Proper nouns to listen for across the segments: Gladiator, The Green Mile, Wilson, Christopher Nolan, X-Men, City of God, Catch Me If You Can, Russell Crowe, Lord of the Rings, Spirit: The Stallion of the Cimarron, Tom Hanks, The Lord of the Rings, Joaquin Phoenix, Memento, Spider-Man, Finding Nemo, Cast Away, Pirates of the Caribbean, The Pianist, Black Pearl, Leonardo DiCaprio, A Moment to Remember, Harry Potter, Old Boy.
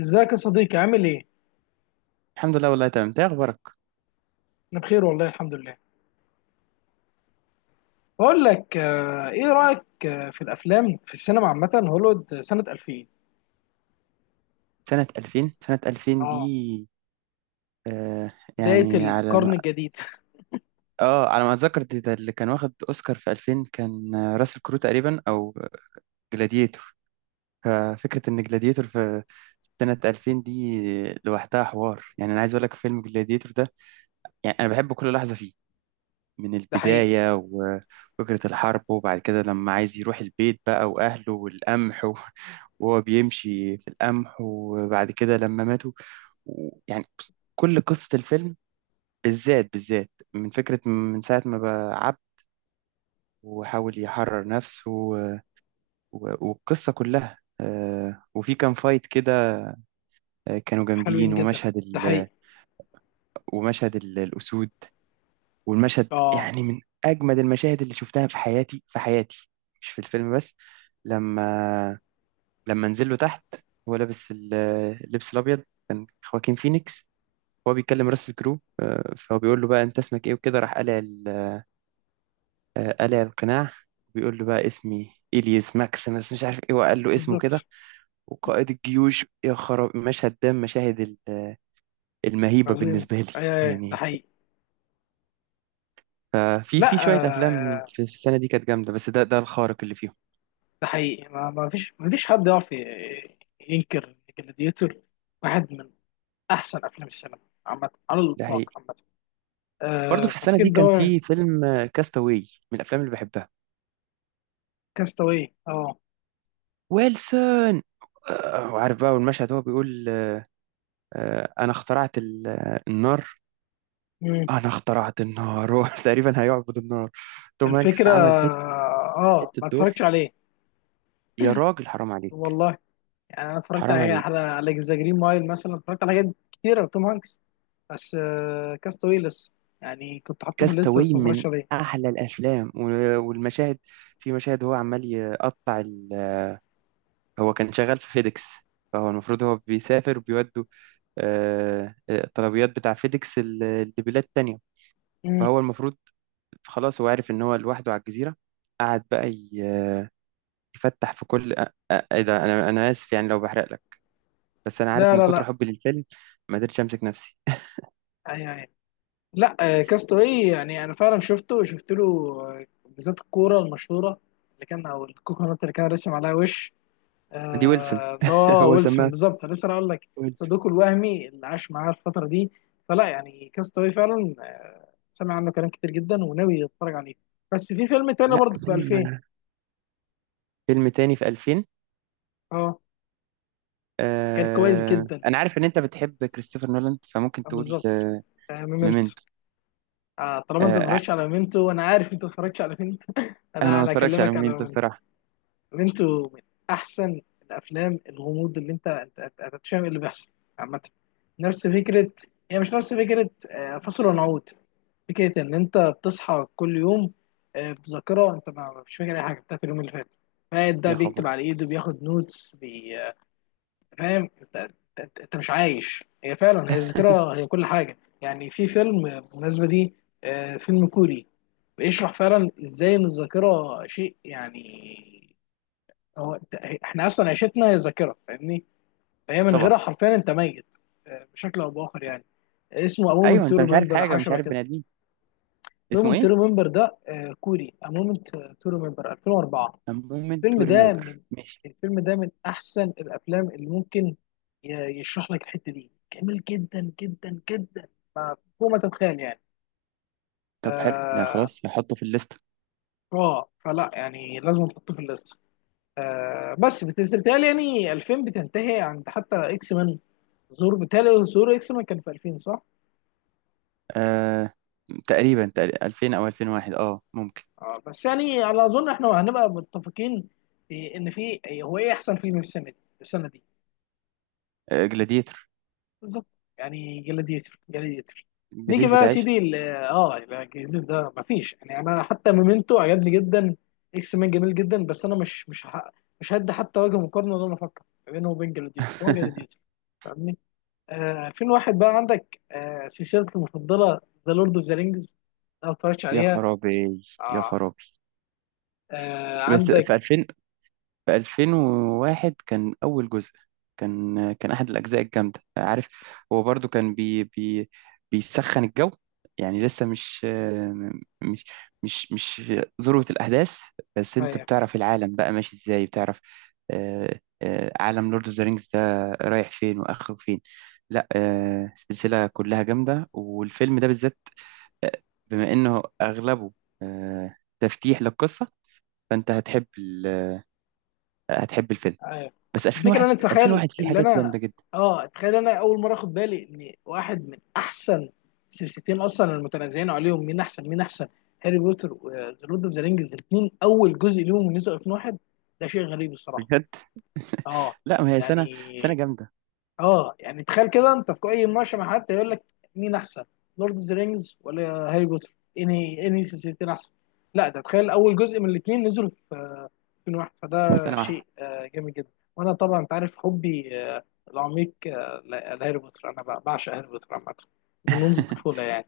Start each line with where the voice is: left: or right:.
left: ازيك يا صديقي عامل ايه؟
right: الحمد لله والله تمام. انت ايه اخبارك؟
left: انا بخير والله الحمد لله. بقول لك، ايه رأيك في الافلام في السينما عامة، هوليوود سنة 2000.
right: سنة 2000، سنة 2000
left: اه،
right: دي. آه
left: بداية
right: يعني على
left: القرن
right: ما
left: الجديد.
right: اه على ما اتذكر ده اللي كان واخد اوسكار في 2000 كان، راسل كرو تقريبا او جلاديتور. ففكرة ان جلاديتور في سنة 2000 دي لوحدها حوار. يعني انا عايز اقول لك فيلم جلاديتور ده، يعني انا بحب كل لحظة فيه، من
left: ده حقيقي.
right: البداية وفكرة الحرب وبعد كده لما عايز يروح البيت بقى واهله والقمح. وهو بيمشي في القمح وبعد كده لما ماتوا، يعني كل قصة الفيلم، بالذات بالذات، من فكرة من ساعة ما بقى عبد وحاول يحرر نفسه والقصة كلها، وفي كان فايت كده، كانوا
left: حلوين
right: جامدين.
left: جدا.
right: ومشهد
left: ده
right: ال
left: حقيقي.
right: ومشهد ال- الأسود، والمشهد
left: اه،
right: يعني من أجمد المشاهد اللي شفتها في حياتي في حياتي. مش في الفيلم بس. لما لما نزل له تحت، هو لابس اللبس الأبيض. كان خواكين فينيكس هو بيكلم راس الكرو، فهو بيقول له بقى أنت اسمك إيه، وكده راح قالع، قلع القناع. بيقول له بقى اسمي إليس ماكسيمس، مش عارف ايه، وقال له اسمه
left: بالظبط.
right: كده وقائد الجيوش. يا خراب مشهد ده. مشاهد المهيبة
left: عظيم.
right: بالنسبة لي.
left: اي، اي، ده
right: يعني
left: حقيقي.
right: ففي
left: لا،
right: شوية أفلام
left: آه،
right: في السنة دي كانت جامدة، بس ده الخارق اللي فيهم.
left: ده حقيقي. ما فيش حد يعرف ينكر جلاديتور، واحد من احسن افلام السينما عامة، على
right: ده
left: الاطلاق
right: حقيقي.
left: عامة.
right: برضه في السنة
left: ففكرة
right: دي
left: ان
right: كان
left: هو
right: في فيلم كاستاوي، من الأفلام اللي بحبها.
left: كاستاوي. اه،
right: ويلسون، وعارف بقى، والمشهد هو بيقول أنا اخترعت النار. أنا اخترعت النار. هو تقريبا هيعبد النار. توم هانكس
left: الفكرة.
right: عمل حتة،
left: اه،
right: حتة
left: ما اتفرجتش
right: دور.
left: عليه.
right: يا راجل حرام عليك،
left: والله يعني انا اتفرجت
right: حرام
left: على
right: عليك.
left: على على ذا جرين مايل مثلا، اتفرجت على حاجات كتيرة توم هانكس. بس كاستاوي لسه، يعني كنت حاطه في الليست بس
right: كاستاوي
left: ما
right: من
left: اتفرجتش عليه.
right: احلى الافلام والمشاهد. في مشاهد هو عمال يقطع ال. هو كان شغال في فيديكس، فهو المفروض هو بيسافر وبيودوا الطلبيات بتاع فيديكس لبلاد تانية.
left: مم.
right: فهو المفروض خلاص هو عارف ان هو لوحده على الجزيرة. قعد بقى يفتح في كل ايه ده، انا اسف يعني لو بحرق لك، بس انا عارف
left: لا،
right: من
left: لا،
right: كتر
left: لا.
right: حبي للفيلم ما قدرتش امسك نفسي.
left: أي، أي. لا، كاستاوي، يعني انا فعلا شفته، شفت له بالذات الكورة المشهورة اللي كان او الكوكونات اللي كان رسم عليها وش،
right: ما دي ويلسون،
left: اللي هو
right: هو
left: ويلسون.
right: سماها
left: بالظبط، أنا لسه هقول لك.
right: ويلسون.
left: صديقه الوهمي اللي عاش معاه الفترة دي. فلا يعني، كاستاوي فعلا سمع عنه كلام كتير جدا، وناوي يتفرج عليه. بس في فيلم تاني
right: لا،
left: برضه في 2000.
right: فيلم تاني في 2000.
left: اه، كان كويس جدا.
right: انا عارف ان انت بتحب كريستوفر نولان فممكن تقول
left: بالظبط. ميمنتو.
right: ميمنتو.
left: طالما انت
right: آه ع-
left: اتفرجتش على ميمنتو، وانا عارف انت اتفرجتش على ميمنتو،
right: انا
left: انا
right: ما
left: انا
right: اتفرجش على
left: اكلمك على
right: ميمنتو
left: ميمنتو.
right: الصراحه.
left: ميمنتو من احسن الافلام، الغموض اللي أنت مش فاهم اللي بيحصل عامة. نفس فكرة، هي مش نفس فكرة فصل ونعود. فكرة إن أنت بتصحى كل يوم بذاكرة، أنت ما مش فاكر أي حاجة بتاعت اليوم اللي فات. فقاعد ده
right: يا
left: بيكتب
right: خبر.
left: على إيده، بياخد نوتس بي... آه، فاهم أنت؟ أنت مش عايش. هي فعلا هي الذاكرة، هي كل حاجة يعني. في فيلم بالمناسبة دي، فيلم كوري، بيشرح فعلا إزاي إن الذاكرة شيء. يعني هو إحنا أصلا عيشتنا هي ذاكرة، فاهمني؟ فهي من
right: طبعا.
left: غيرها، حرفيا أنت ميت بشكل أو بآخر يعني. اسمه A Moment
right: ايوه
left: to
right: انت مش عارف
left: Remember أو
right: حاجه،
left: حاجة
right: مش
left: شبه
right: عارف بني
left: كده.
right: ادمين. اسمه
left: مومنت تو
right: ايه؟
left: ريمبر ده كوري. مومنت تو ريمبر 2004.
right: A Moment
left: الفيلم
right: to
left: ده
right: Remember.
left: من
right: ماشي.
left: الفيلم ده من احسن الافلام اللي ممكن يشرح لك الحته دي، جميل جدا جدا جدا، فوق ما تتخيل يعني.
right: طب حلو. لا
left: اه،
right: خلاص، هحطه في الليسته.
left: فلا يعني لازم تحطه في الليست. بس بتهيألي يعني 2000 بتنتهي عند حتى اكس مان. بتهيألي ظهور اكس مان كان في 2000 صح؟
right: آه تقريبا، تقريبا 2000 او 2001، ممكن.
left: بس يعني على اظن احنا هنبقى متفقين في ان هو ايه احسن فيلم في السنه دي، السنه دي
right: جلاديتور.
left: بالظبط. يعني جلاديتر. نيجي
right: جلاديتور
left: بقى يا
right: ده عشق.
left: سيدي، لا، الجزيز ده مفيش. يعني انا حتى مومنتو عجبني جدا. اكس مان جميل جدا، بس انا مش هدي حتى وجه مقارنه ولا انا افكر ما بينه وبين جلاديتر. هو جلاديتر، فاهمني؟ 2001 بقى عندك سلسلتك المفضله، ذا لورد اوف ذا رينجز. لو ما اتفرجتش
right: يا
left: عليها.
right: خرابي، يا
left: اه،
right: خرابي. بس
left: عندك
right: في 2000، في 2001 كان أول جزء. كان أحد الأجزاء الجامدة، عارف. هو برضو كان، بي بي بيسخن الجو، يعني لسه مش مش ذروة الأحداث. بس أنت
left: آه،
right: بتعرف العالم بقى ماشي إزاي، بتعرف عالم لورد أوف ذا رينجز ده رايح فين وآخره فين. لا، السلسلة كلها جامدة، والفيلم ده بالذات، آه، بما إنه أغلبه تفتيح للقصة، فأنت هتحب الفيلم.
left: ايوه.
right: بس
left: الفكره
right: 2001
left: انا اتخيل
right: 2001 فيه
left: اللي
right: حاجات
left: انا
right: جامده جدا.
left: اه، اتخيل انا اول مره اخد بالي ان واحد من احسن سلسلتين اصلا، المتنازعين عليهم مين احسن، مين احسن، هاري بوتر وذا لورد اوف ذا رينجز. الاثنين اول جزء ليهم نزل 2001. ده شيء غريب الصراحه.
right: بجد.
left: اه،
right: لا ما هي سنه
left: يعني،
right: جامده،
left: اه، يعني تخيل كده، انت في اي مناقشه مع حد يقول لك مين احسن، لورد اوف ذا رينجز ولا هاري بوتر، انهي سلسلتين احسن. لا، ده تخيل اول جزء من الاثنين نزلوا يكون واحد. فده
right: سنه واحده.
left: شيء جامد جدا. وانا طبعا انت عارف حبي العميق لهاري بوتر. انا بعشق هاري بوتر عامه، منذ الطفوله يعني.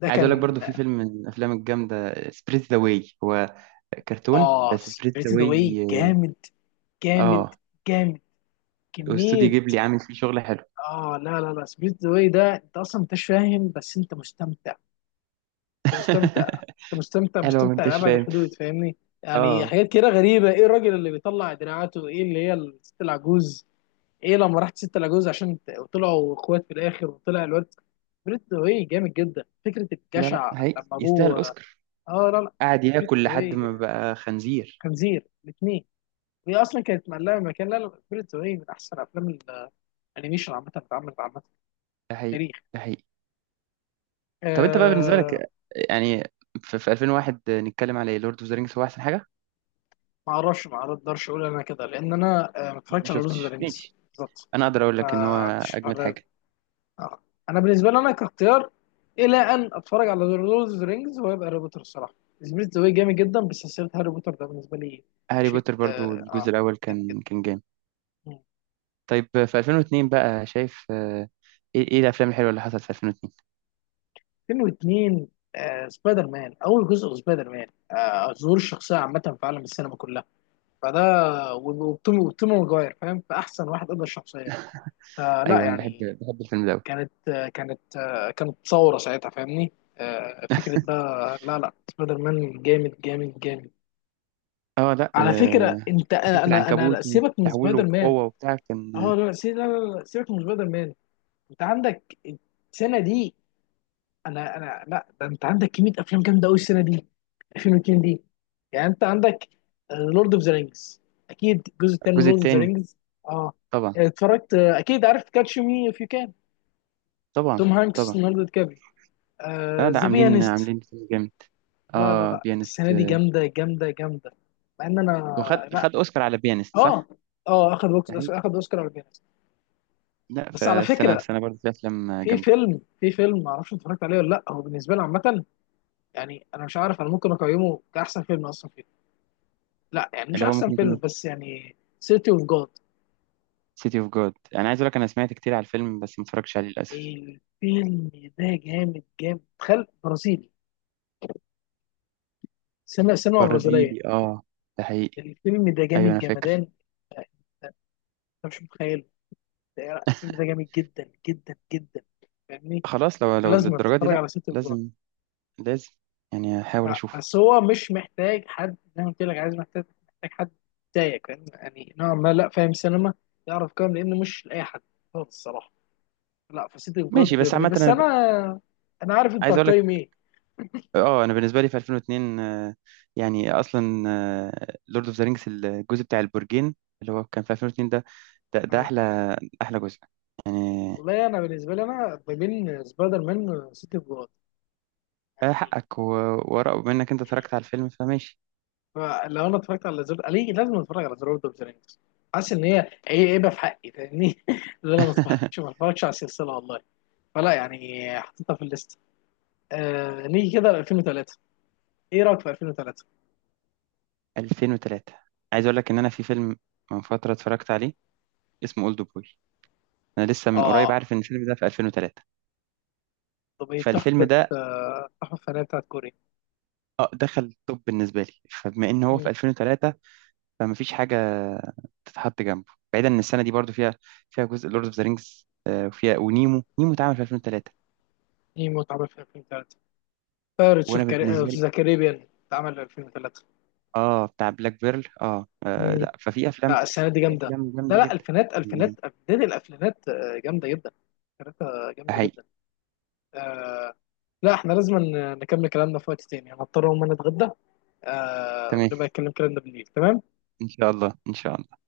left: ده
right: عايز اقول لك
left: كان.
right: برضو في فيلم من الافلام الجامده، سبريت ذا واي. هو كرتون،
left: اه،
right: بس سبريت ذا
left: سبيريت ذا واي
right: واي،
left: جامد، جامد،
right: اه.
left: جامد،
right: واستوديو
left: كميه.
right: جيبلي عامل فيه شغل حلو.
left: اه، لا، لا، لا، سبيريت ذا واي ده انت اصلا، انت مش فاهم بس انت مستمتع. انت مستمتع. انت مستمتع،
right: حلو ما
left: مستمتع
right: انتش
left: لابعد
right: فاهم.
left: الحدود، فاهمني؟ يعني
right: اه،
left: حاجات كده غريبه، ايه الراجل اللي بيطلع دراعاته، ايه اللي هي الست العجوز، ايه لما رحت ستة لاجوز عشان وطلعوا اخوات في الاخر وطلع الواد. سبريت واي جامد جدا، فكره
right: لا لا،
left: الجشع
right: حقيقي
left: لما
right: يستاهل
left: ابوه.
right: اوسكار.
left: اه، لا، لا،
right: قعد
left: سبريت
right: ياكل لحد
left: واي،
right: ما بقى خنزير.
left: خنزير الاثنين، وهي اصلا كانت مقلقه من مكان. لا، لا، سبريت واي من احسن افلام الانيميشن عامه، اللي اتعملت عامه في
right: ده حقيقي.
left: التاريخ.
right: ده حقيقي. طب انت بقى بالنسبه
left: آه.
right: لك، يعني في 2001 نتكلم على لورد اوف ذا رينجز هو احسن حاجه؟
left: ما اعرفش ما اقدرش اقول انا كده، لان انا ما
right: انت ما
left: اتفرجتش على لوز
right: شفتش.
left: فيرنس بالظبط.
right: انا اقدر اقول
left: ما
right: لك ان هو
left: عنديش.
right: اجمد حاجه.
left: آه. انا بالنسبه لي، انا كاختيار الى ان اتفرج على ذا لورد اوف ذا رينجز ويبقى هاري بوتر الصراحه. سميث ذا واي جامد جدا، بس سلسله هاري بوتر ده بالنسبه لي
right: هاري
left: شيء
right: بوتر برضو الجزء الاول
left: جامد جدا.
right: كان جامد.
left: مم.
right: طيب في 2002 بقى شايف، إيه الافلام الحلوه اللي حصلت في 2002؟
left: فيلم واثنين، سبايدر مان اول جزء. سبايدر مان ظهور الشخصيه عامه في عالم السينما كلها. فده، وتوم ماجواير، فاهم، فاحسن واحد قدر الشخصيه. فلا
right: ايوه انا
left: يعني،
right: بحب الفيلم ده أوي.
left: كانت ثوره ساعتها، فاهمني؟ فكره بقى، لا، لا، سبايدر مان جامد، جامد، جامد.
right: اه لا،
left: على فكره انت،
right: فكره العنكبوت
left: سيبك من
right: وتحويله
left: سبايدر مان.
right: القوه وبتاع
left: اه،
right: كان.
left: لا، لا، لا، لا، سيبك من سبايدر مان. انت عندك السنه دي. انا انا لا، ده انت عندك كميه افلام جامده قوي السنه دي، 2002 دي. يعني انت عندك لورد اوف ذا رينجز، اكيد الجزء الثاني
right: الجزء
left: لورد اوف ذا
right: الثاني.
left: رينجز. اه،
right: طبعا.
left: اتفرجت، اكيد عارف كاتش مي اف يو كان،
right: طبعا.
left: توم هانكس،
right: طبعا.
left: ليوناردو دي كابري،
right: اه لا،
left: ذا
right: عاملين
left: بيانست.
right: عاملين فيلم جامد.
left: لا، لا،
right: اه
left: لا،
right: بيانست،
left: السنه دي جامده، جامده، جامده، مع ان انا.
right: وخد
left: لا،
right: خد اوسكار على بيانست،
left: اه
right: صح؟
left: اه اخد،
right: ده حقيقي.
left: اخد اوسكار على Pianist.
right: لا،
left: بس على
right: فالسنه،
left: فكره،
right: السنه برضو في افلام جامده.
left: في فيلم ما اعرفش اتفرجت عليه ولا لا، هو بالنسبه لي عامه، يعني انا مش عارف، انا ممكن اقيمه كاحسن فيلم اصلا فيه. لا، يعني مش
right: اللي هو
left: احسن
right: ممكن
left: فيلم،
right: يكون
left: بس يعني سيتي اوف جاد.
right: سيتي اوف جود. انا عايز اقول لك انا سمعت كتير على الفيلم بس ما اتفرجتش عليه للاسف.
left: الفيلم ده جامد، جامد، تخيل برازيلي، سينما برازيليه.
right: برازيلي، اه. ده حقيقي.
left: الفيلم ده
right: ايوه
left: جامد
right: انا فاكر.
left: جمدان، انت مش متخيله. الفيلم ده جامد جدا جدا جدا، فاهمني؟
right: خلاص، لو
left: لازم
right: للدرجه دي
left: تتفرج
right: لا.
left: على سيتي اوف جاد.
right: لازم. لازم. يعني احاول
left: لا،
right: اشوفه.
left: بس هو مش محتاج حد، زي ما قلت لك، عايز محتاج محتاج حد زيك، فاهم؟ يعني نوعا ما، لا، فاهم سينما، يعرف كام، لانه مش لاي حد خالص الصراحه. لا، فسيتي اوف
right: ماشي،
left: جاد
right: بس عامه
left: بس
right: انا ب،
left: انا، انا عارف انت
right: عايز اقول لك.
left: هتقيم ايه.
right: اه انا بالنسبه لي في 2002، يعني اصلا لورد اوف ذا رينجز الجزء بتاع البرجين اللي هو كان في 2002 ده، ده
left: آه.
right: احلى، احلى جزء يعني.
left: والله انا بالنسبه لي انا ما بين سبايدر مان وسيتي اوف جاد، يعني.
right: حقك و، ورق منك انت اتفرجت على الفيلم فماشي.
left: لو انا اتفرجت على زر، ليه لازم اتفرج على زر اوف ذا رينجز؟ حاسس ان هي هيبه في حقي، فاهمني؟ اللي انا ما اتفرجش ما اتفرجش على السلسله والله. فلا يعني، حطيتها في الليست. آه، نيجي كده ل 2003. ايه رايك في 2003؟
right: 2003. عايز اقول لك ان انا في فيلم من فتره اتفرجت عليه اسمه اولد بوي. انا لسه من قريب
left: اه،
right: عارف ان الفيلم ده في 2003.
left: طب ايه
right: فالفيلم
left: تحفه،
right: ده
left: التحفه الفنيه بتاعت كوريا.
right: دخل التوب بالنسبة لي، فبما إن هو في
left: مم.
right: 2003 فما فيش حاجة تتحط جنبه، بعيدا إن السنة دي برضو فيها، جزء لورد أوف ذا رينجز، وفيها ونيمو، نيمو اتعمل في 2003.
left: ايه متعمل في 2003؟ بايرتس اوف
right: وأنا
left: كاري... آه،
right: بالنسبة
left: في
right: لي،
left: ذا كاريبيان اتعمل في 2003.
right: بتاع بلاك بيرل.
left: مم.
right: لا، ففي أفلام،
left: لا، السنه دي
right: في
left: جامده.
right: أفلام
left: لا،
right: جامدة
left: لا،
right: جدا
left: الفينات،
right: يعني.
left: بدايه الالفينات جامده جدا. كانت جامده
right: حقيقي.
left: جدا. آه. لا، احنا لازم نكمل كلامنا في وقت تاني، انا هضطر اقوم، انا اتغدى. آه،
right: تمام.
left: ونبقى نتكلم كلامنا بالليل. تمام.
right: إن شاء الله، إن شاء الله.